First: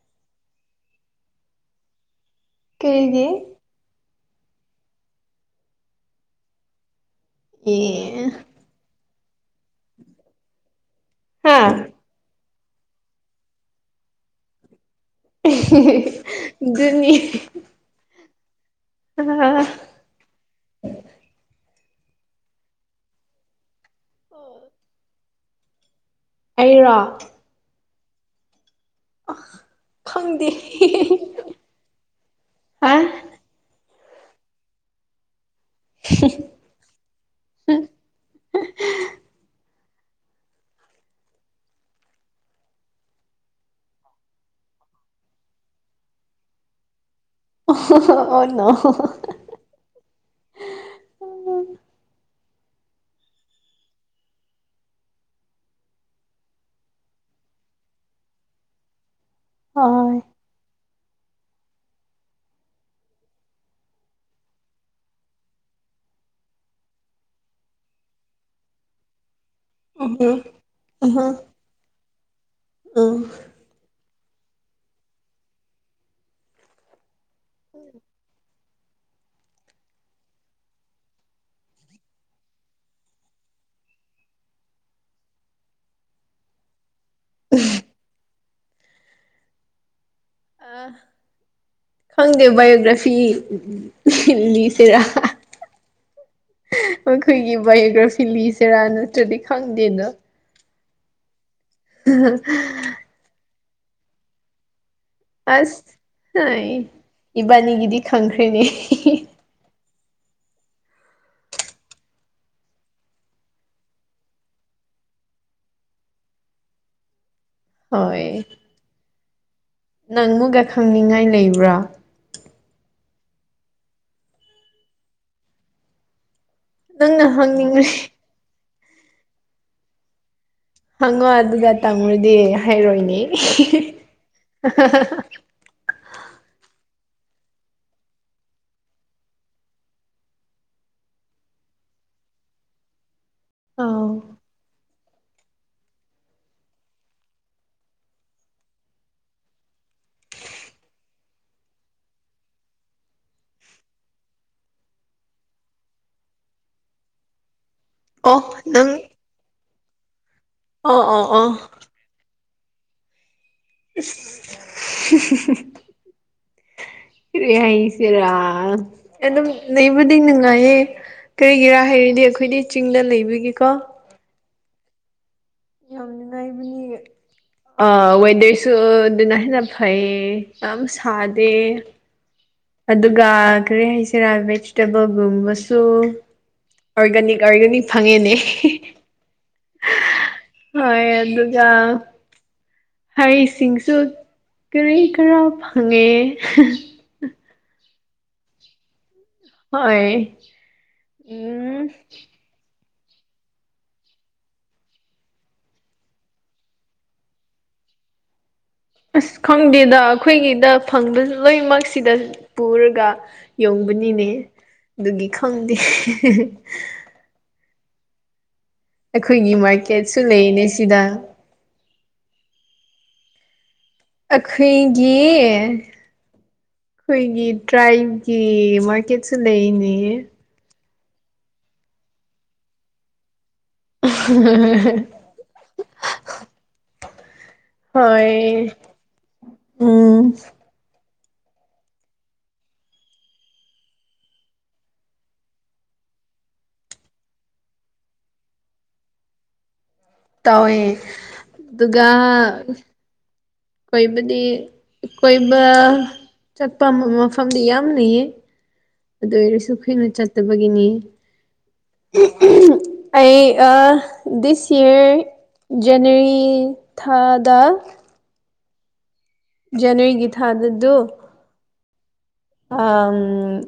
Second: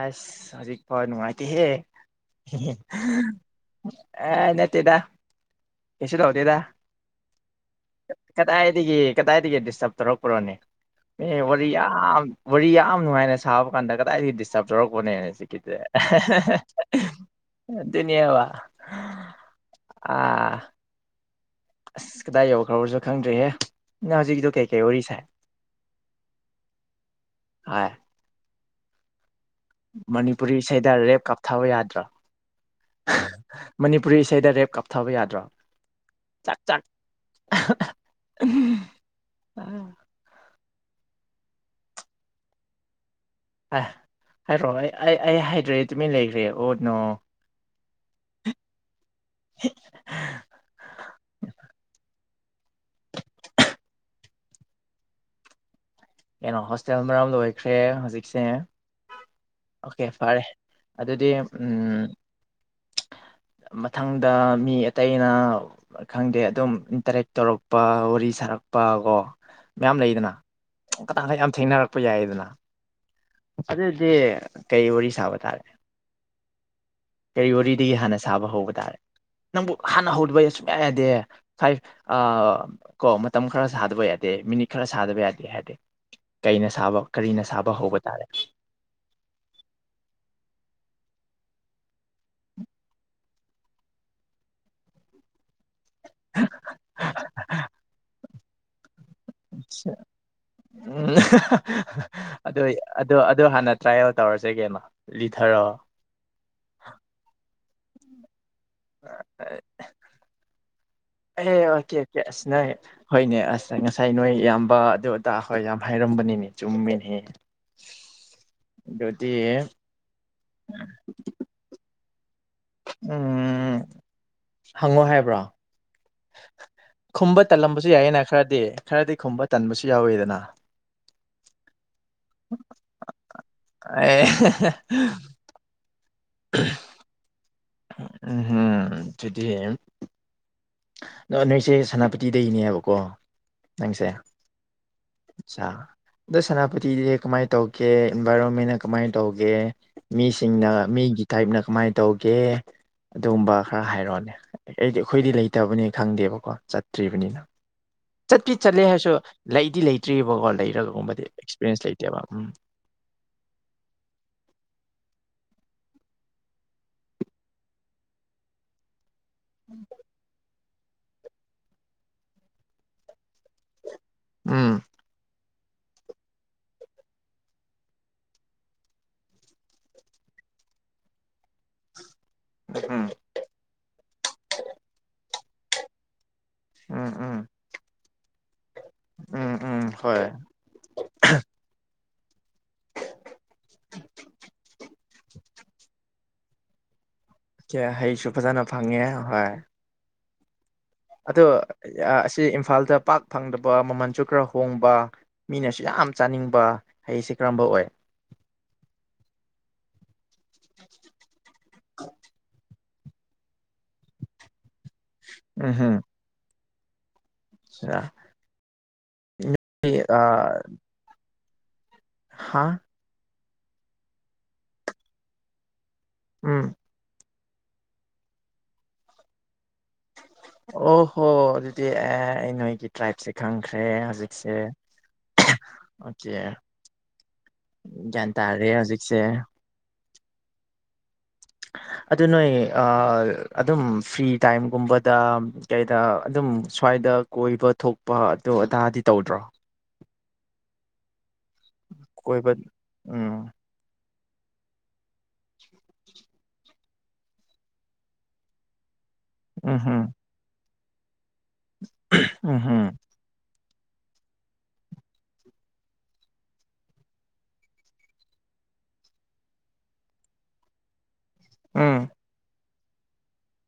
ꯑꯁ ꯍꯧꯖꯤꯛꯐ‌ꯣ ꯅꯨꯡꯉꯥꯏꯇꯦꯍꯦ ꯀꯩꯒꯤ ꯑꯥ ꯅꯠꯇꯦꯗ ꯀꯩꯁꯨ ꯇꯧꯗꯦꯗ ꯑꯦ ꯑ ꯗꯥꯏꯗꯒꯤ ꯀꯗꯥꯏꯗꯒꯤ ꯗꯤꯁꯇ꯭ꯔꯕ ꯇꯧꯔꯛꯄꯔꯣꯅꯦ ꯃꯤ ꯍꯥ ꯋꯥꯔꯤ ꯌꯥꯝ ꯋꯥꯔꯤ ꯌꯥꯝ ꯅꯨꯡꯉꯥꯏꯅ ꯁꯥꯕ ꯀꯥꯟꯗ ꯀꯗꯥꯏꯗꯒꯤ ꯗꯤꯁꯇ꯭ꯔꯕ ꯇꯧꯔꯛꯄ꯭ꯔ‌ꯣꯅꯦ ꯆꯤꯀꯤꯇꯦ ꯑꯗꯨꯅꯤ ꯑꯗꯨꯅꯦꯕ ꯑꯥ ꯑꯁ ꯀꯗꯥꯏ ꯌꯧꯈ꯭꯭ꯔꯕꯁꯨ ꯈꯪꯗ꯭ꯔꯦꯍꯦ ꯅꯪ ꯍꯧꯖꯤꯛꯀꯤꯗꯣ ꯀꯩꯀꯩ ꯋꯥꯔꯤ ꯁꯥꯏ ꯑꯩꯔꯣ ꯍ‌ꯣꯏ ꯑ ꯈꯪꯗꯦ ꯊꯕ ꯌꯥꯗ꯭ꯔꯣ ꯍꯥ [unintelligible] ꯃꯅꯤꯄꯨꯔꯤ ꯏꯁꯩꯗ ꯔꯦꯞ ꯀꯥꯞꯊꯕ ꯌꯥꯗ꯭ꯔꯣ [unintelligible] ꯆꯥꯛ ꯆꯥꯛ [unintelligible] ꯑ ꯍꯥꯏꯔꯣ ꯑꯩ ꯑꯩ ꯍꯥꯏꯗ꯭ꯔꯦ ꯑꯩ ꯇꯨꯃꯤꯟ ꯂꯩꯒ꯭ꯔꯦ ꯑꯣ ꯅꯣ [unintelligible] ꯑꯣ ꯅꯣ [unintelligible] [unintelligible] ꯀꯩꯅꯣ ꯍꯣꯁꯇꯦꯜ ꯃꯔꯝ ꯂꯣꯏꯈ꯭ꯔꯦ ꯍꯧꯖꯤꯛꯁꯦ ꯑꯣꯀꯦ ꯍꯣꯏ ꯐꯔꯦ ꯑꯗꯨꯗꯤ ꯎꯝ ꯃꯊꯪꯗ ꯃꯤ ꯑꯇꯩꯅ ꯈꯪꯗꯦ ꯑꯗꯨꯝ ꯏꯟꯇꯔꯦꯛ ꯇꯧꯔꯛꯄ ꯋꯥꯔꯤ ꯁꯥꯔꯛꯄ ꯀꯣ ꯃꯌꯥꯝ ꯂꯩꯗꯅ ꯎꯝ ꯎꯝ ꯀꯗ [unintelligible] ꯌꯥꯝ ꯊꯦꯡꯅꯔꯛꯄ ꯌꯥꯏꯗꯅ ꯎꯝ ꯑꯗꯨꯗꯤ ꯀꯩ ꯋꯥꯔꯤ ꯁꯥꯕ ꯇꯥꯔꯦ ꯀꯔꯤ ꯋꯥꯔꯤꯗꯒꯤ ꯍꯥꯟꯅ ꯁꯥꯕ ꯍꯧꯕ ꯇꯥꯔꯦ ꯅꯪꯕꯨ ꯍꯥꯟꯅ ꯍꯧꯗꯕ ꯁꯨꯡꯌꯥ ꯌꯥꯗꯦ ꯐꯥꯏꯚ ꯑ ꯀꯣ ꯃꯇꯝ ꯈꯔ ꯁꯥꯗꯕ ꯌꯥꯗꯦ ꯃꯤꯅꯤꯠ ꯈꯔ ꯁꯥꯗꯕ ꯌꯥꯗꯦ ꯍꯥꯏꯗꯤ ꯀꯩꯅ ꯁꯥꯕ ꯀꯔꯤꯅ ꯁꯥꯕ ꯍꯧꯕ ꯇꯥꯔꯦ ꯑꯥ ꯈꯪꯗꯦ ꯕꯥꯏꯑꯣꯒ꯭ꯔꯥꯐꯤ [unintelligible] ꯂꯤꯁꯤꯔ [unintelligible] ꯑꯈꯣꯏꯒꯤ ꯕꯥꯏꯑꯣꯒ꯭ꯔꯥꯐꯤ ꯂꯤꯁꯤꯔꯥ ꯅꯠꯇ꯭ꯔꯗꯤ ꯈꯪꯗꯦꯗ ꯎꯝ [unintelligible] ꯑꯗꯨ ꯑꯗꯨ ꯑꯗꯨ ꯍꯥꯟꯅ ꯇ꯭ꯔꯥꯏꯌꯦꯜ ꯇꯧꯔꯁꯤ ꯀꯩꯅꯣ ꯂꯤꯊꯔꯣ ꯑꯁ [unintelligible] ꯏꯕꯥꯅꯤꯒꯤꯗꯤ ꯈꯪꯈ꯭꯭ꯔꯦꯅꯦ ꯑꯥ [unintelligible] [unintelligible] ꯑꯁ [unintelligible] ꯍꯣꯏꯅꯦ ꯑꯁ ꯉꯁꯥꯏ ꯅꯣꯏ ꯏꯌꯥꯝꯕ ꯑꯗꯨ ꯑꯗꯥ ꯍꯣꯏ ꯌꯥꯝ ꯍꯥꯏꯔꯝꯕꯅꯤꯅꯦ ꯆꯨꯝꯃꯤꯅꯦꯍꯦ ꯍꯣꯏ ꯑꯗꯨꯗꯤ ꯅꯪ ꯃꯨꯛꯒ ꯈꯪꯅꯤꯡꯉꯥꯏ ꯂꯩꯕ꯭ꯔꯥ ꯎꯝ ꯍꯪꯉꯨ ꯍꯥꯏꯕ꯭ꯔꯣ ꯅꯪꯅ ꯈꯨꯝꯕ ꯍꯪꯅꯤꯡꯉꯦ ꯇꯜꯂꯝꯕꯁꯨ ꯌꯥꯏꯌꯦꯅ ꯈꯔꯗꯤ ꯈꯔꯗꯤ ꯈꯨꯝꯕ ꯇꯟꯕꯁꯨ ꯌꯥꯎꯋꯤꯗꯅ ꯍꯪꯉꯣ ꯑꯗꯨꯗ ꯇꯝꯔꯗꯤ ꯍꯥꯏꯔꯣꯏꯅꯦ ꯑꯦ [unintelligible] [unintelligible] ꯎꯝꯍꯨꯝ ꯑꯗꯨꯗꯤ ꯑꯗꯣ ꯅꯣꯏꯁꯦ ꯁꯦꯅꯥꯄꯇꯤꯗꯩꯅꯦꯕꯀꯣ ꯅꯪꯁꯦ ꯑꯧ ꯑꯁꯥ ꯑꯗꯣ ꯁꯦꯅꯥꯄꯇꯤꯗꯤ ꯀꯃꯥꯏ ꯇꯧꯒꯦ ꯏꯟꯚꯥꯏꯔꯣꯟꯃꯦꯟꯅ ꯀꯃꯥꯏ ꯇꯧꯒꯦ ꯃꯤꯁꯤꯡꯅ ꯃꯤꯒꯤ ꯇꯥꯏꯞꯅ ꯀꯃꯥꯏ ꯇꯧꯒꯦ ꯑꯗꯨꯒꯨꯝꯕ ꯈꯔ ꯍꯥꯏꯔꯛꯑꯣꯅꯦ ꯑꯩꯗꯤ ꯑꯩꯈꯣꯏꯗꯤ ꯂꯩ ꯇꯕꯅꯤ ꯈꯪꯗꯦꯕꯀꯣ ꯆꯠꯇ꯭ꯔꯤꯕꯅꯤꯅ ꯑꯣ ꯆꯠꯇꯤ ꯆꯠꯂꯦ ꯅꯪ ꯍꯥꯏꯔꯁꯨ ꯂꯩꯗꯤ ꯂꯩꯇ꯭ꯔꯤꯕꯀꯣ ꯑꯣ ꯂꯩꯔꯒꯨꯝꯕꯗꯤ ꯑꯣ ꯑꯣ ꯑꯦꯛꯁꯄꯤꯔꯦꯟꯁ ꯂꯩꯇꯦꯕ ꯎꯝ ꯏꯁ [unintelligible] [unintelligible] ꯀꯔꯤ ꯍꯥꯏꯁꯤꯔ ꯑꯗꯨꯝ ꯂꯩꯕꯗꯤ ꯅꯨꯡꯉꯥꯏꯌꯦ ꯀꯔꯤꯒꯤꯔ ꯍꯥꯏꯔꯗꯤ ꯑꯩꯈꯣꯏꯗꯤ ꯆꯤꯡꯗ ꯂꯩꯕꯒꯤꯀꯣ ꯎꯝ ꯌꯥꯝ ꯅꯨꯡꯉꯥꯏꯕꯅꯤ ꯑ ꯋꯦꯗꯔꯁꯨ ꯑꯗꯨꯅ ꯍꯦꯟꯅ ꯐꯩꯌꯦ ꯌꯥꯝ ꯁꯥꯗꯦ ꯎꯝ ꯑꯗꯨꯒ ꯀꯔꯤ ꯍꯥꯏꯁꯤꯔ ꯕꯤꯖꯤꯇꯦꯕꯜꯒꯨꯝꯕꯁꯨ ꯎꯝ ꯎꯝ ꯑꯣꯔꯒꯥꯅꯤꯛ ꯑꯣꯔꯒꯥꯅꯤꯛ ꯐꯪꯉꯦꯅꯦ ꯎꯝ ꯎꯝ ꯍꯣꯏ ꯍꯣꯏ ꯑꯗꯨꯒ ꯍꯩ ꯁꯤꯡꯁꯨ ꯀꯔꯤ ꯀꯔ ꯐꯪꯉꯦ ꯆꯦ ꯍꯩꯁꯨ ꯐꯖꯅ ꯐꯪꯉꯦ ꯍꯣꯏ ꯍꯣꯏ ꯑꯗꯣ ꯎꯝ ꯑ ꯑꯁꯤ ꯏꯝꯐꯥꯜꯗ ꯄꯥꯛ ꯐꯪꯗꯕ ꯃꯃꯜꯁꯨ ꯈꯔ ꯍꯣꯡꯕ ꯃꯤꯅꯁꯨ ꯌꯥꯝ ꯆꯥꯅꯤꯡꯕ ꯍꯩꯁꯦ ꯀꯔꯝꯕ ꯑꯣꯏ ꯑꯁ ꯈꯪꯗꯦꯗ ꯑꯩꯈꯣꯏꯒꯤꯗ ꯐꯪꯗꯔꯁꯨ ꯂꯣꯏꯅꯃꯛꯁꯤꯗ ꯄꯨꯔꯒ ꯌꯣꯡꯕꯅꯤꯅꯦ ꯑꯗꯨꯒꯤ ꯈꯪꯗꯦ ꯑꯆꯥ ꯑꯩꯈꯣꯏꯒꯤ ꯃꯥꯔꯀꯦꯠꯁꯨ ꯑ ꯂꯩꯅꯦ ꯁꯤꯗ ꯍꯥꯥ ꯑꯩꯈꯣꯏꯒꯤ ꯎꯝ ꯑꯩꯈꯣꯏꯒꯤ ꯇ꯭ꯔꯥꯏꯕꯒꯤ ꯃꯥꯔꯀꯦꯠꯁꯨ ꯂꯩꯅꯦ ꯑꯣ ꯍꯣ ꯑꯗꯨꯗꯤ ꯑꯦ ꯑꯩ ꯅꯣꯏꯒꯤ ꯇ꯭ꯔꯥꯏꯞꯁꯦ ꯈꯪꯈ꯭ꯔꯦ ꯍꯧꯖꯤꯛꯁꯦ [unintelligible] ꯑꯣꯀꯦ ꯒ꯭ꯌꯥꯟ ꯇꯥꯔꯦ ꯍꯣꯏ ꯍꯧꯖꯤꯛꯁꯦ ꯎꯝ ꯑꯗꯨ ꯅꯣꯏ ꯑ ꯑꯗꯨꯝ ꯐ꯭ꯔꯤ ꯇꯥꯏꯝꯒꯨꯝꯕꯗ ꯀꯩꯗ ꯑꯗꯨꯝ ꯁ꯭ꯋꯥꯏꯗ ꯀꯣꯏꯕ ꯊꯣꯛꯄ ꯑꯗꯣ ꯑꯗꯥꯗꯤ ꯇꯧꯗ꯭ꯔꯣ ꯇꯧꯋꯦ ꯑꯗꯨꯒ ꯑꯣ ꯀꯣꯏꯕꯗꯤ ꯀꯣꯏꯕ ꯆꯠꯄ ꯃꯐꯝꯗꯤ ꯌꯥꯝ ꯂꯩꯌꯦ ꯑꯗꯨ ꯑꯣꯏꯔꯁꯨ ꯀꯣꯏꯅ ꯆꯠꯇꯕꯒꯤꯅꯤ ꯎ ꯍꯝ ꯑꯩ ꯗꯤꯁ ꯌꯔ ꯖꯅꯔꯤ ꯊꯥꯗ ꯖꯅꯋꯥꯔꯤꯒꯤ ꯊꯥꯗ ꯑꯗꯨ ꯎꯝ ꯎ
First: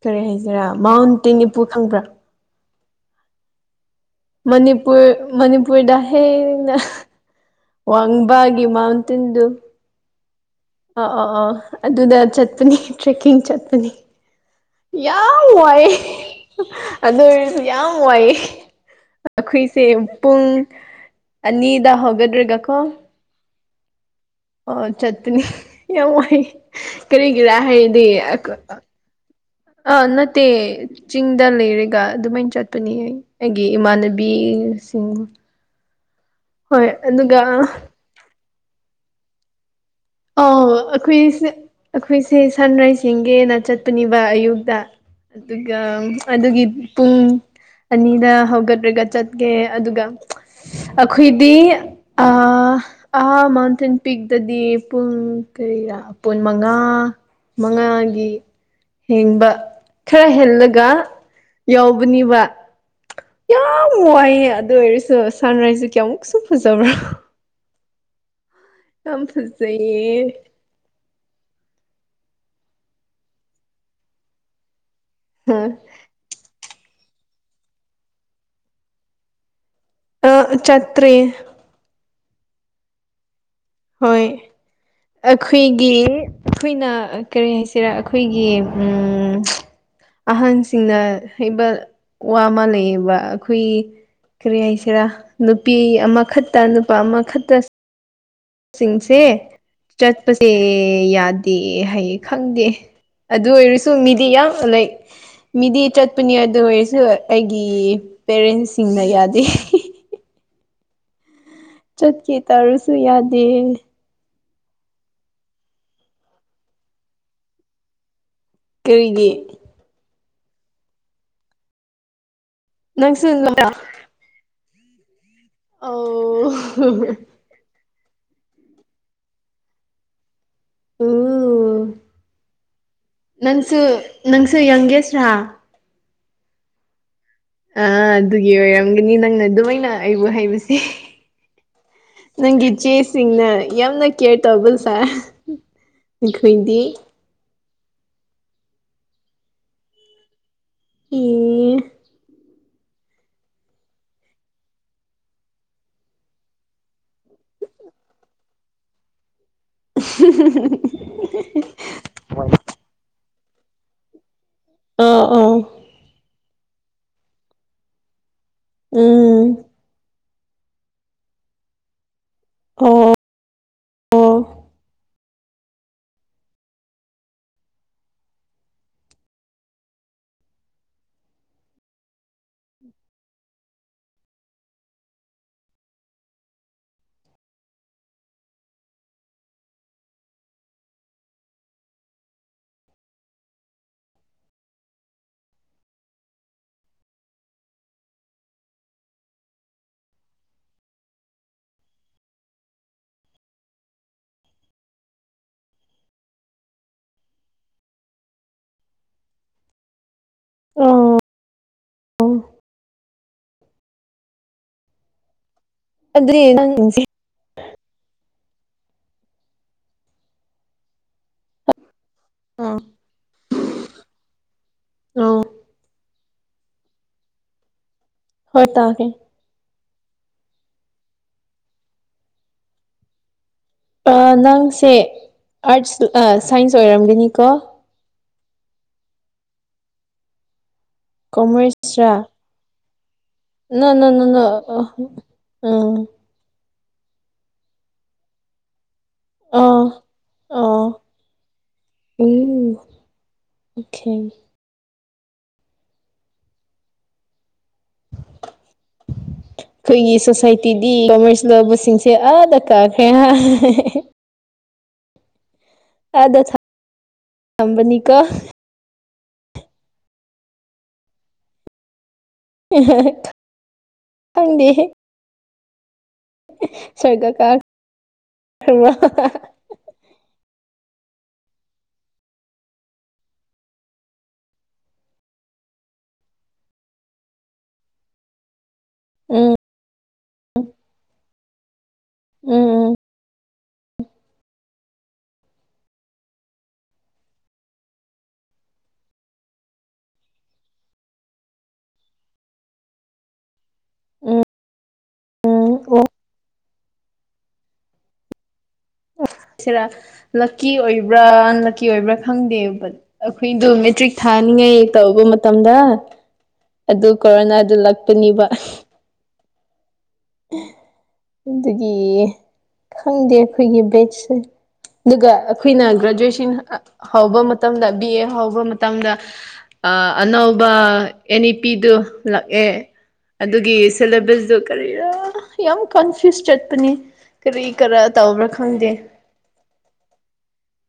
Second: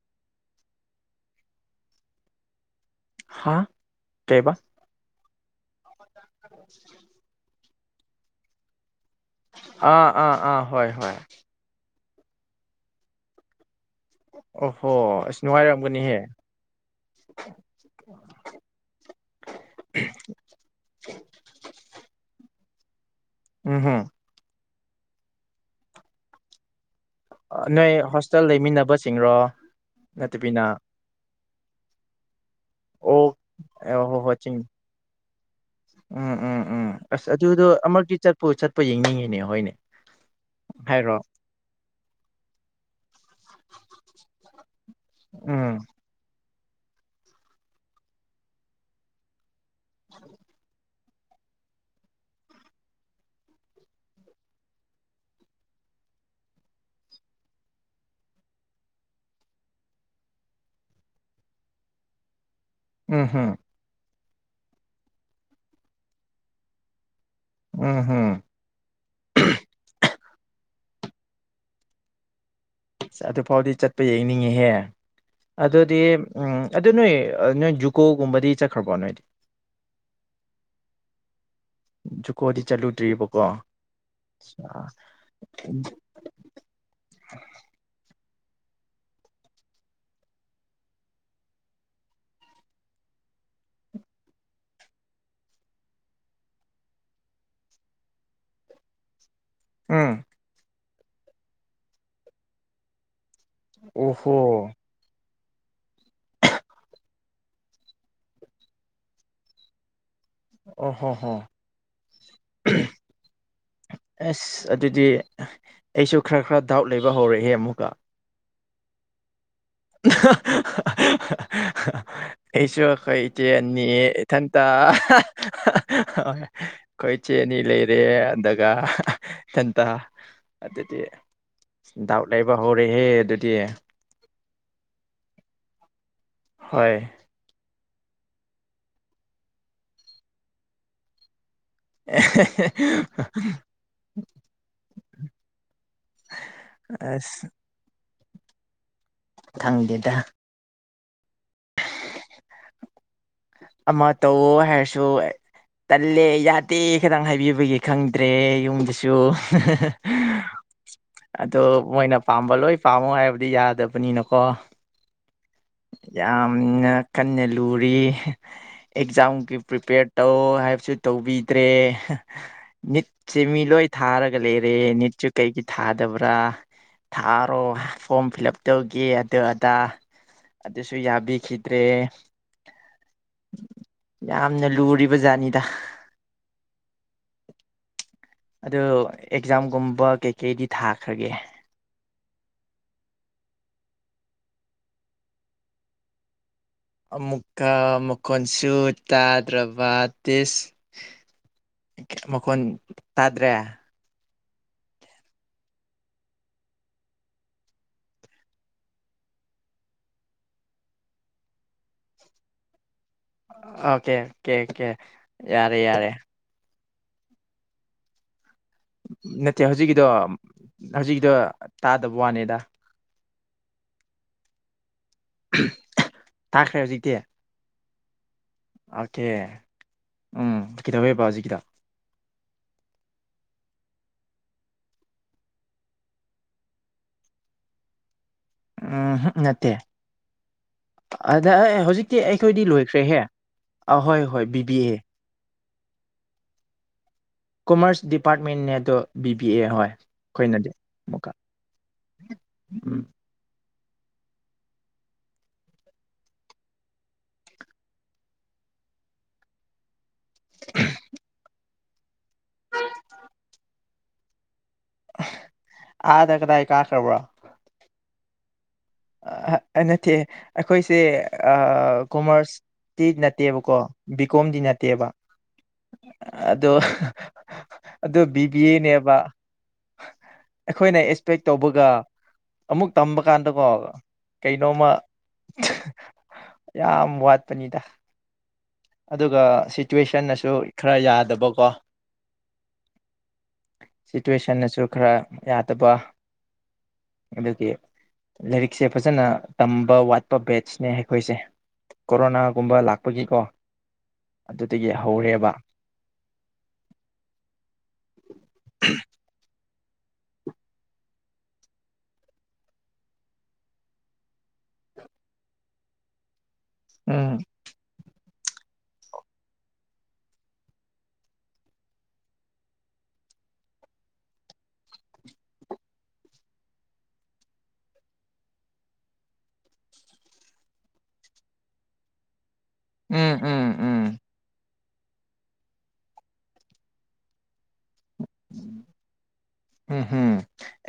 ꯀꯔꯤ ꯍꯥꯏꯁꯤꯔꯥ ꯃꯥꯎꯟ ꯇꯦ ꯏꯄꯨ ꯈꯪꯕ꯭ꯔꯥ ꯍꯥꯥ ꯃꯅꯤꯄꯨꯔ ꯃꯅꯤꯄꯨꯔꯗ ꯍꯦꯟ ꯅꯥ ꯋꯥꯡꯕꯒꯤ ꯃꯥꯎꯟꯇꯦꯟꯗꯨ ꯑꯥ ꯑꯥ ꯑꯥ ꯍꯣꯏ ꯑ ꯍꯣꯏ ꯑ ꯑꯥ ꯑꯗꯨꯗ ꯆꯠꯄꯅꯤ ꯇ꯭ꯔꯦꯛꯀꯤꯡ ꯆꯠꯄꯅꯤ ꯑꯣꯍꯣ ꯌꯥꯝ ꯑꯁ ꯋꯥꯏꯌꯦ ꯅꯨꯡꯉꯥꯏꯔꯝꯒꯅꯤꯍꯦ ꯑꯗꯨ ꯑꯣꯏꯔꯁꯨ ꯌꯥꯝ ꯋꯥꯏꯑꯦ ꯑꯩꯈꯣꯏꯁꯦ ꯄꯨꯡ ꯑꯅꯤꯗ ꯍꯧꯒꯗ꯭ꯔꯦꯒꯀꯣ ꯎꯝ ꯍꯝ ꯑ ꯆꯠꯇꯅꯤ ꯌꯥꯝ ꯋꯥꯏ ꯀꯔꯤ ꯀꯔꯥ ꯅꯣꯏ ꯍꯥꯏꯗꯤ ꯍꯣꯁꯇꯦꯜ ꯂꯩꯃꯤꯟꯅꯕꯁꯤꯡꯔꯣ ꯑ ꯅꯠꯇꯦ ꯅꯠꯇꯕꯤꯅ ꯆꯤꯡꯗ ꯂꯩꯔꯒ ꯑꯗꯨꯃꯥꯏꯅ ꯆꯠꯄꯅꯤ ꯑꯣ ꯑꯩꯒꯤ ꯑꯣ ꯍꯣ ꯍꯣꯏ ꯆꯤꯡ ꯏꯃꯥꯟꯅꯕꯤꯁꯤꯡ ꯎꯝ ꯎꯝ ꯍꯣꯏ ꯎꯝ ꯑꯁ ꯑꯗꯨꯒ ꯑꯗꯨꯗꯣ ꯑꯃꯨꯔꯛꯇꯤ ꯆꯠꯄꯨ ꯆꯠꯄ ꯌꯦꯡꯅꯤꯡꯉꯤꯅꯦ ꯍꯣꯏꯅꯦ ꯑꯥꯎ ꯍꯥꯏꯔꯣ ꯑꯩꯈꯣꯏꯁꯦ ꯑꯩꯈꯣꯏꯁꯦ ꯁꯟ ꯔꯥꯏꯖ ꯌꯦꯡꯒꯦꯅ ꯆꯠꯄꯅꯦꯕ ꯑꯌꯨꯛꯇ ꯑꯗꯨꯒ ꯎꯝ ꯑꯗꯨꯒꯤ ꯄꯨꯡ ꯑꯅꯤꯗ ꯍꯧꯒꯠꯔꯒ ꯆꯠꯀꯦ ꯑꯗꯨꯒ ꯑꯈꯣꯏꯗꯤ ꯑ ꯑꯥ ꯃꯥꯎꯟꯇꯦꯟ ꯄꯤꯛꯇꯗꯤ ꯄꯨꯡ ꯀꯩꯔꯥ ꯄꯨꯟ ꯃꯉꯥ ꯃꯉꯥꯒꯤ ꯍꯦꯡꯕ ꯈꯔ ꯍꯦꯜꯂꯒ ꯌꯥꯎꯕꯅꯤꯕ ꯎꯝ ꯍꯝ ꯌꯥꯝ ꯋꯥꯏꯌꯦ ꯑꯗꯨ ꯑꯣꯏꯔꯁꯨ ꯁꯟ ꯔꯥꯏꯖꯁꯨ ꯀꯌꯥꯃꯨꯛꯁꯨ ꯐꯖꯕ꯭ꯔꯥ ꯎꯝ ꯍꯝ ꯌꯥꯝ ꯐꯖꯩꯌꯦ ꯑꯗꯨ ꯐꯥꯎꯗꯤ ꯆꯠꯄ ꯌꯦꯡꯅꯤꯡꯉꯤꯍꯦ ꯑꯗꯨꯗꯤ ꯎꯝ ꯑꯗꯨ ꯅꯣꯏ ꯅꯣꯏ ꯖꯨꯀꯣꯒꯨꯝꯕꯗꯤ ꯆꯠꯈ꯭ꯔꯕꯣ ꯅꯣꯏꯗꯤ ꯑ ꯆꯠꯇ꯭ꯔꯤ ꯖꯨꯀꯣꯗꯤ ꯆꯠꯂꯨꯗ꯭ꯔꯤꯕꯔꯤꯕꯀꯣ ꯍꯣꯏ ꯑꯈꯣꯏꯒꯤ ꯑꯈꯣꯏꯅ ꯑ ꯀꯔꯤ ꯍꯥꯏꯁꯤꯔꯥ ꯑꯈꯣꯏꯒꯤ ꯎꯝ ꯑꯍꯟꯁꯤꯡꯅ ꯍꯩꯕ ꯋꯥ ꯑꯃ ꯂꯩꯌꯦꯕ ꯑꯈꯣꯏ ꯀꯔꯤ ꯍꯥꯏꯁꯤꯔꯥ ꯅꯨꯄꯤ ꯑꯃꯈꯠꯇ ꯅꯨꯄꯥ ꯑꯃꯈꯠꯇ ꯁꯤꯡꯁꯦ ꯎꯝ ꯆꯠꯄꯁꯦ ꯌꯥꯗꯦ ꯍꯥꯏꯌꯦ ꯈꯪꯗꯦ ꯑꯗꯨ ꯑꯣꯏꯔꯁꯨ ꯃꯤꯗꯤ ꯑꯣꯍꯣ ꯌꯥꯝ ꯂꯥꯏꯛ ꯃꯤꯗꯤ ꯆꯠꯄꯅꯤ ꯑꯗꯨ ꯑꯣꯏꯔꯁꯨ ꯑꯩꯒꯤ ꯄꯦꯔꯦꯟꯁꯁꯤꯡꯅ ꯌꯥꯗꯦ ꯑꯣ ꯍꯣ ꯍꯣ ꯆꯠꯀꯦ ꯇꯥꯔꯁꯨ ꯌꯥꯗꯦ ꯑꯁ ꯑꯗꯨꯗꯤ ꯑꯩꯁꯨ ꯈꯔ ꯈꯔ ꯗꯥꯎꯠ ꯂꯩꯕ ꯍꯧꯔꯦꯍꯦ ꯑꯃꯨꯛꯀ ꯀꯔꯤꯒꯤ ꯑꯩꯁꯨ ꯑꯈꯣꯏ ꯅꯪꯁꯨ ꯏꯇꯦꯟꯅꯤ ꯏꯊꯟꯇ ꯍꯣꯏ ꯑꯧ ꯈꯣꯏ ꯆꯦ ꯆꯦꯅꯤ ꯂꯩꯔꯦ ꯑꯗꯒ ꯏꯊꯟꯇ ꯑꯗꯨꯗꯤ ꯎ ꯗꯥꯎꯠ ꯂꯩꯕ ꯍꯧꯔꯦꯍꯦ ꯑꯗꯨꯗꯤ ꯅꯪꯁꯦ ꯌꯪꯒꯦꯁꯔꯥ ꯍꯣꯏ ꯑ ꯑꯗꯨꯒꯤ ꯑꯣꯏꯔꯝꯒꯅꯤ ꯅꯪꯅ ꯑꯗꯨꯃꯥꯏꯅ ꯑꯩꯕꯨ ꯍꯥꯏꯕꯁꯦ ꯅꯪꯒꯤ ꯆꯦ ꯁꯤꯅ ꯌꯥꯝꯅ ꯀꯦꯔ ꯇꯧꯔꯕꯜ ꯁꯥ ꯑꯩꯈꯣꯏꯗꯤ ꯑꯁ ꯊꯪꯗꯦꯗ ꯑꯦ ꯑꯃ ꯇꯧꯑꯣ ꯍꯥꯏꯔꯁꯨ ꯇꯜꯂꯦ ꯌꯥꯗꯦ ꯈꯤꯇꯪ ꯍꯥꯏꯕꯤꯕꯒꯤ ꯈꯪꯗ꯭ꯔꯦ ꯌꯨꯝꯗꯁꯨ [unintelligible] ꯑꯗꯣ ꯃꯣꯏꯅ ꯄꯥꯝꯕ ꯂꯣꯏ ꯄꯥꯝꯃꯣ ꯍꯥꯏꯕꯗꯤ ꯌꯥꯗꯕꯅꯤꯅꯀꯣ ꯑꯣ ꯑꯣ ꯌꯥꯝꯅ ꯀꯟꯅ ꯂꯨꯔꯤ ꯎꯝ ꯑꯦꯛꯖꯥꯝꯒꯤ ꯄ꯭ꯔꯤꯄꯦꯌꯔꯠ ꯇꯧ ꯍꯥꯏꯕꯁꯨ ꯇꯧꯕꯤꯗ꯭ꯔꯦ ꯑꯣ ꯅꯤꯠꯁꯦ ꯃꯤ ꯂꯣꯏ ꯑꯣ ꯊꯥꯔꯒ ꯂꯩꯔꯦ ꯅꯤꯠꯁꯨ ꯀꯩꯒꯤ ꯊꯥꯗꯕ꯭ꯔꯥ ꯊꯥꯔꯣ ꯐꯣꯝ ꯐꯤꯜ ꯎꯞ ꯇꯧꯒꯦ ꯑꯗꯨ ꯑꯗꯥ ꯑꯗꯨꯁꯨ ꯌꯥꯕꯤꯈꯤꯗ꯭ꯔꯦ꯫ ꯌꯥꯝꯅ ꯂꯨꯔꯤꯕ ꯖꯥꯠꯅꯤꯗ꯫ ꯑꯗꯨ ꯑꯦꯛꯖꯥꯝꯒꯨꯝꯕ ꯀꯩꯀꯩꯗꯤ ꯊꯥꯈ꯭ꯔꯒꯦ꯫ ꯑꯃꯨꯛꯀ ꯃꯈꯣꯟꯁꯨ ꯇꯥꯗ꯭ꯔꯕ ꯇꯤꯁ ꯀꯦꯝ ꯃꯈꯣꯟ ꯇꯥꯗ꯭ꯔꯦ꯫ ꯎꯝ ꯑꯣ꯫ ꯑ ꯀꯩ ꯀꯦ ꯀꯦ ꯌꯥꯔꯦ ꯌꯥꯔꯦ꯫ ꯑꯗꯨꯗꯤ ꯅꯪ ꯍꯧꯖꯤꯛ꯫ ꯅꯠꯇꯦ ꯍꯧꯖꯤꯛꯀꯤꯗꯣ ꯍꯧꯖꯤꯛꯀꯤꯗꯣ ꯇꯥꯗꯕ ꯋꯥꯅꯤꯗ꯫ ꯑꯣ꯫ ꯇꯈ꯭ꯔꯦ ꯍꯧꯖꯤꯛꯇꯤ꯫ ꯍꯣꯏ ꯇꯥꯒꯦ ꯑꯣꯀꯦ ꯎꯝ ꯀꯩꯗꯧꯋꯦꯕꯣ ꯍꯧꯖꯤꯛꯀꯤꯗꯣ꯫ ꯑꯥ ꯅꯪꯁꯦ ꯑꯥꯔꯠꯁ ꯁꯥꯏꯟꯁ ꯑꯣꯏꯔꯝꯒꯅꯤꯀꯣ꯫ ꯎꯝ ꯍꯨꯝ ꯅꯠꯇꯦ ꯑꯗ ꯑꯦ ꯍꯧꯖꯤꯛꯇꯤ ꯀꯣꯃꯔꯁꯔꯥ ꯑꯩꯈꯣꯏꯗꯤ ꯂꯣꯏꯈ꯭ꯔꯦꯍꯦ꯫ ꯅꯣ ꯅꯣ ꯑꯍꯣꯏ ꯅꯣ ꯍꯣꯏ ꯕꯤ ꯕꯤ ꯑꯣ ꯑꯦ ꯑ꯫ ꯀꯣꯃꯔꯁ ꯗꯤꯄꯥꯔꯠꯃꯦꯟꯅꯦ ꯑꯗꯣ꯫ ꯕꯤ ꯄꯤ ꯑꯦ ꯑꯣ ꯍꯣꯏ ꯑꯩꯈꯣꯏꯅꯗꯤ ꯑꯣ ꯑꯃꯨꯛꯀ ꯎꯝ꯫ ꯑꯣꯀꯦ꯫ [inaudible] [inaudible] ꯑꯩꯈꯣꯏꯒꯤ ꯁꯣꯁꯥꯏꯇꯤꯗꯤ ꯀꯣꯃꯔꯁ ꯂꯧꯕꯁꯤꯡꯁꯦ ꯑꯥꯗ ꯀꯥꯈ꯭ꯔꯦ ꯍꯥꯏ꯫ ꯑꯥꯗ ꯀꯗꯥꯥꯏ ꯀꯥꯈ꯭ꯔꯕ꯭ꯔ? ꯑꯝꯕꯅꯤꯀ꯫ ꯑꯍ ꯅꯠꯇꯦ ꯑꯩꯈꯣꯏꯁꯦ ꯀꯣꯃꯔꯁ ꯇꯤ ꯅꯠꯇꯦꯕꯀꯣ ꯕꯤꯀꯣꯝꯗꯤ ꯈꯪꯗꯦ ꯅꯠꯇꯦꯕ꯫ ꯑꯗꯣ ꯁꯔꯒ ꯑꯗꯨ ꯕꯤꯕꯤ ꯀꯥꯈ꯭ꯔꯕ꯭ꯔꯣ ꯑꯦꯅꯦꯕ꯫ ꯑꯩꯈꯣꯏꯅ ꯑꯦꯛꯁꯄꯦꯛ ꯇꯧꯕꯒ ꯑꯃꯨꯛ ꯇꯝꯕ ꯀꯥꯟꯗꯀꯣ ꯀꯩꯅꯣꯃ ꯌꯥꯝ ꯋꯥꯠꯄꯅꯤꯗ꯫ ꯑꯗꯨꯒ ꯎꯝ ꯁꯤꯆꯨꯋꯦꯁꯟꯅꯁꯨ ꯈꯔ ꯌꯥꯗꯕꯀꯣ꯫ ꯎꯝ ꯁꯤꯆꯨꯌꯦꯁꯟꯅ ꯁꯨ ꯈꯔ ꯌꯥꯗꯕ ꯑꯗꯨꯒꯤ ꯂꯩꯔꯤꯛ ꯁꯦ ꯐꯖꯅ ꯇꯝꯕ ꯋꯥꯠꯄ ꯕꯦꯠꯁꯅꯦ ꯑꯩꯈꯣꯏꯁꯦ꯫꯫ ꯀꯣꯔꯣꯅꯥꯒꯨꯝꯕ ꯂꯥꯛꯄꯒꯤꯀꯣ ꯑꯗꯨꯗꯒꯤ ꯍꯧꯔꯦꯕ꯫ ꯑꯣ ꯑꯣ꯫ ꯑꯁ ꯁꯤꯔ ꯂꯛꯀꯤ ꯑꯣꯏꯕ꯭ꯔꯥ ꯑꯟꯂꯛꯀꯤ ꯑꯣꯏꯕ꯭ꯔꯥ ꯈꯪꯗꯦꯕ꯫ ꯑꯩꯈꯣꯏꯗꯣ ꯃꯦꯇ꯭ꯔꯤꯛ ꯊꯥꯅꯤꯡꯉꯥꯏ ꯇꯧꯕ ꯃꯇꯝꯗ ꯑꯗꯨ ꯎꯝ ꯀꯣꯔꯣꯅꯥꯗꯨ ꯂꯥꯛꯄꯅꯦꯕ꯫ ꯑꯦ ꯑꯗꯒꯤ ꯈꯪꯗꯦ ꯈꯣꯏꯒꯤ ꯕꯦꯁꯁꯦ꯫ ꯑꯗꯨꯒ ꯑꯩꯈꯣꯏꯅ ꯒ꯭ꯔꯦꯖꯨꯑꯦꯁꯟ ꯍꯧꯕ ꯃꯇꯝꯗ ꯕꯤ ꯑꯦ ꯍꯧꯕ ꯃꯇꯝꯗ ꯑ ꯑꯅꯧꯕ ꯑꯦꯅꯤꯄꯤꯗꯨ ꯂꯥꯛꯑꯦ ꯎꯝ ꯎꯝ ꯑꯗꯨꯒꯤ ꯎꯝ ꯁꯦꯂꯦꯕꯁꯇꯨ ꯀꯔꯤꯔꯥ ꯌꯥꯝ ꯀꯟꯐ꯭ꯌꯨꯁ ꯆꯠꯄꯅꯤ ꯀ꯭ꯔꯤ ꯀꯔꯥ ꯇꯧꯕ꯭ꯔꯥ ꯈꯪꯗꯦ꯫ ꯎꯝ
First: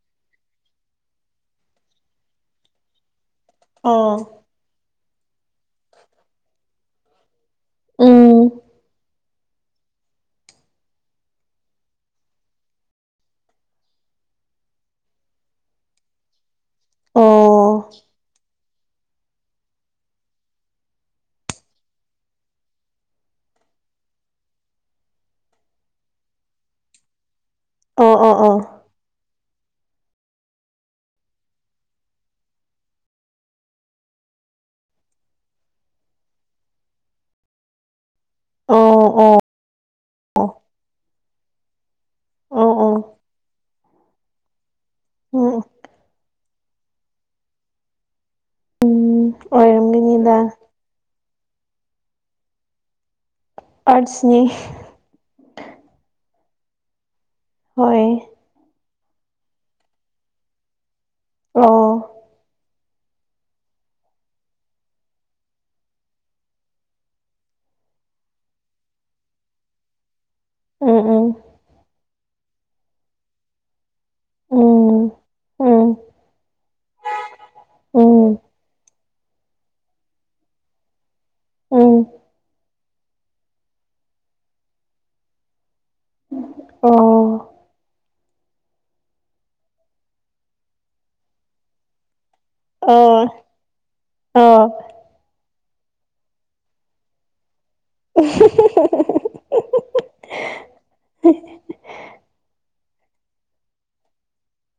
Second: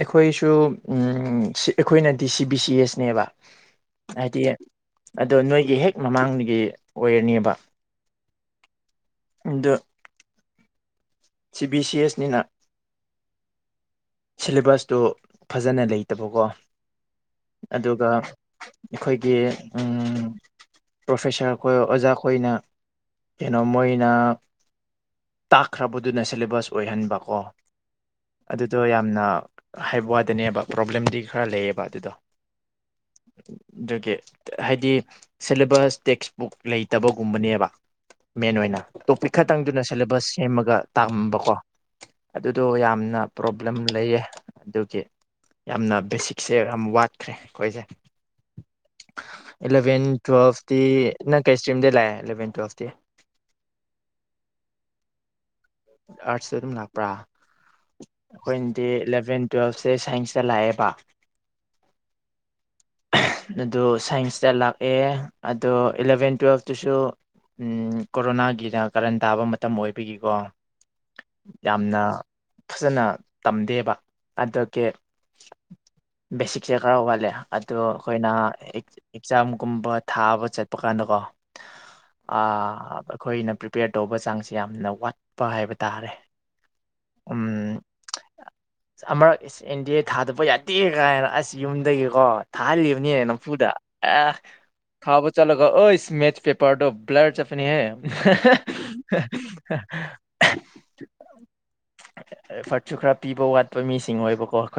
ꯑꯩꯈꯣꯏꯁꯨ ꯑꯩꯈꯣꯏꯅ ꯗꯤ ꯁꯤ ꯕꯤ ꯁꯤ ꯑꯦꯁꯅꯦꯕ꯫ ꯑꯣ ꯍꯥꯏꯗꯤ ꯑꯗꯣ ꯅꯣꯏꯒꯤ ꯍꯦꯛ ꯃꯃꯥꯡꯗꯒꯤ ꯑꯣꯏꯔꯅꯦꯕ꯫ ꯎꯝ꯫ ꯑꯗꯨ ꯁꯤ ꯕꯤ ꯁꯤ ꯑꯦꯁ ꯅꯤꯅ ꯁꯤꯂꯦꯕꯁꯇꯣ ꯐꯖꯅ ꯂꯩꯇꯕꯀꯣ ꯑꯣ ꯑꯗꯨꯒ ꯑꯩꯈꯣꯏꯒꯤ ꯎꯝ ꯄ꯭ꯔꯣꯐꯦꯁꯥꯔ ꯈꯣꯏ ꯑꯣꯖꯥꯈꯣꯏꯅ ꯀꯩꯅꯣ ꯃꯣꯏꯅꯥ ꯇꯥꯈ꯭ꯔꯕꯨꯠ ꯑꯗꯨꯅ ꯁꯦꯂꯦꯕꯁ ꯑꯣꯏꯍꯟꯕꯀꯣ ꯑꯣ ꯑꯣ ꯑꯣ ꯑꯗꯨꯗꯣ ꯌꯥꯝꯅ ꯍꯥꯏꯕ ꯋꯥꯗꯅꯦꯕ ꯄ꯭ꯔꯣꯕ꯭ꯂꯦꯝꯗꯤ ꯈꯔ ꯂꯩꯌꯦꯕ ꯑꯗꯨꯗꯣ ꯗꯨꯒꯤ ꯍꯥꯏꯗꯤ ꯁꯦꯂꯦꯕꯁ ꯇꯦꯛꯁꯕꯨꯛ ꯂꯩꯇꯕꯒꯨꯝꯕꯅꯦꯕ ꯃꯦꯟ ꯑꯣꯏꯅ ꯑꯣ ꯇꯣꯛꯄꯤꯛ ꯈꯛꯇꯪꯗꯨꯅ ꯁꯦꯂꯦꯕꯁ ꯑꯣ ꯁꯦꯝꯃꯒ ꯇꯝꯕꯀꯣ ꯑꯗꯨꯗꯣ ꯑꯣ ꯑꯣ ꯌꯥꯝꯅ ꯄ꯭ꯔꯣꯕ꯭ꯂꯦꯝ ꯂꯩꯌꯦ ꯑꯗꯨꯒꯤ ꯎꯝ ꯌꯥꯝꯅ ꯕꯦꯁꯤꯛꯁꯦ ꯌꯥꯝ ꯋꯥꯠꯈ꯭ꯔꯦ ꯑꯩꯈꯣꯏꯁꯦ ꯎꯝ ꯑꯦꯂꯚꯦꯟ ꯑꯣꯏꯔꯝꯒꯅꯤꯗ ꯇꯨꯋꯦꯜꯐꯇꯤ ꯅꯪ ꯀꯩ ꯏꯁꯇ꯭ꯔꯤꯝꯗꯩ ꯂꯥꯛꯑꯦ ꯑꯦꯂꯚꯦꯟ ꯇꯨꯋꯦꯜꯐꯇꯤ ꯑꯥꯠꯁꯅꯤ ꯑꯥꯠꯁ ꯑꯗꯨꯝ ꯂꯥꯛꯄ꯭ꯔꯥ ꯍꯣꯏ ꯑꯈꯣꯏꯟꯗꯤ ꯏꯂꯚꯦꯟ ꯇꯨꯋꯦꯜꯐꯁꯦ ꯁꯥꯏꯟꯁꯇ ꯂꯥꯛꯑꯦꯕ ꯑꯣ ꯑꯗꯨ ꯁꯥꯏꯟꯁꯇ ꯂꯥꯛꯑꯦ ꯑꯗꯣ ꯏꯂꯚꯦꯟ ꯇꯨꯋꯦꯜꯐꯇꯨꯁꯨ ꯎꯝ ꯀꯣꯔꯣꯅꯥꯒꯤꯔ ꯀꯔꯟ ꯇꯥꯕ ꯃꯇꯝ ꯑꯣꯏꯕꯒꯤꯀꯣ ꯎꯝ ꯎꯝ ꯌꯥꯝꯅ ꯐꯖꯅ ꯇꯝꯗꯦꯕ ꯑꯗꯨꯒꯤ ꯎꯝ ꯎꯝ ꯕꯦꯁꯤꯛꯁꯦ ꯈꯔ ꯋꯥꯠꯂꯦ ꯑꯗꯣ ꯑꯈꯣꯏꯅ ꯎꯝ ꯑꯦꯛꯖꯥꯝꯒꯨꯝꯕ ꯊꯥꯕ ꯆꯠꯄ ꯀꯥꯟꯗꯀꯣ ꯎꯝ ꯑ ꯈꯣꯏꯅ ꯄ꯭ꯔꯤꯄꯦꯌꯔ ꯇꯧꯕ ꯆꯥꯡꯁꯤ ꯌꯥꯝꯅ ꯋꯥꯠꯄ ꯍꯥꯏꯕ ꯇꯥꯔꯦ ꯑꯣ ꯑ ꯑꯃꯔꯛ ꯏꯁ ꯑꯦꯟꯗꯤ ꯑꯦ ꯊꯥꯗꯄ ꯌꯥꯗꯦ ꯀꯥꯏꯅ ꯑꯁ ꯌꯨꯝꯗꯒꯤꯀꯣ ꯊꯥꯍꯟꯂꯤꯕꯅꯤ ꯑꯣ ꯅꯝꯐꯨꯗ ꯑ ꯑꯣ ꯊꯥꯕ ꯆꯠꯂꯒꯥ ꯑꯩꯁ ꯃꯦꯁ ꯄꯦꯄꯔꯗꯣ ꯕ꯭ꯂꯔ ꯆꯠꯄꯅꯤ ꯍꯦ [unintelligible] ꯑꯦꯐꯥꯔꯠꯁꯨ ꯈꯔ ꯄꯤꯕ ꯋꯥꯠꯄ ꯃꯤꯁꯤꯡ ꯑꯣꯏꯕꯀꯣ ꯑꯈꯣꯏ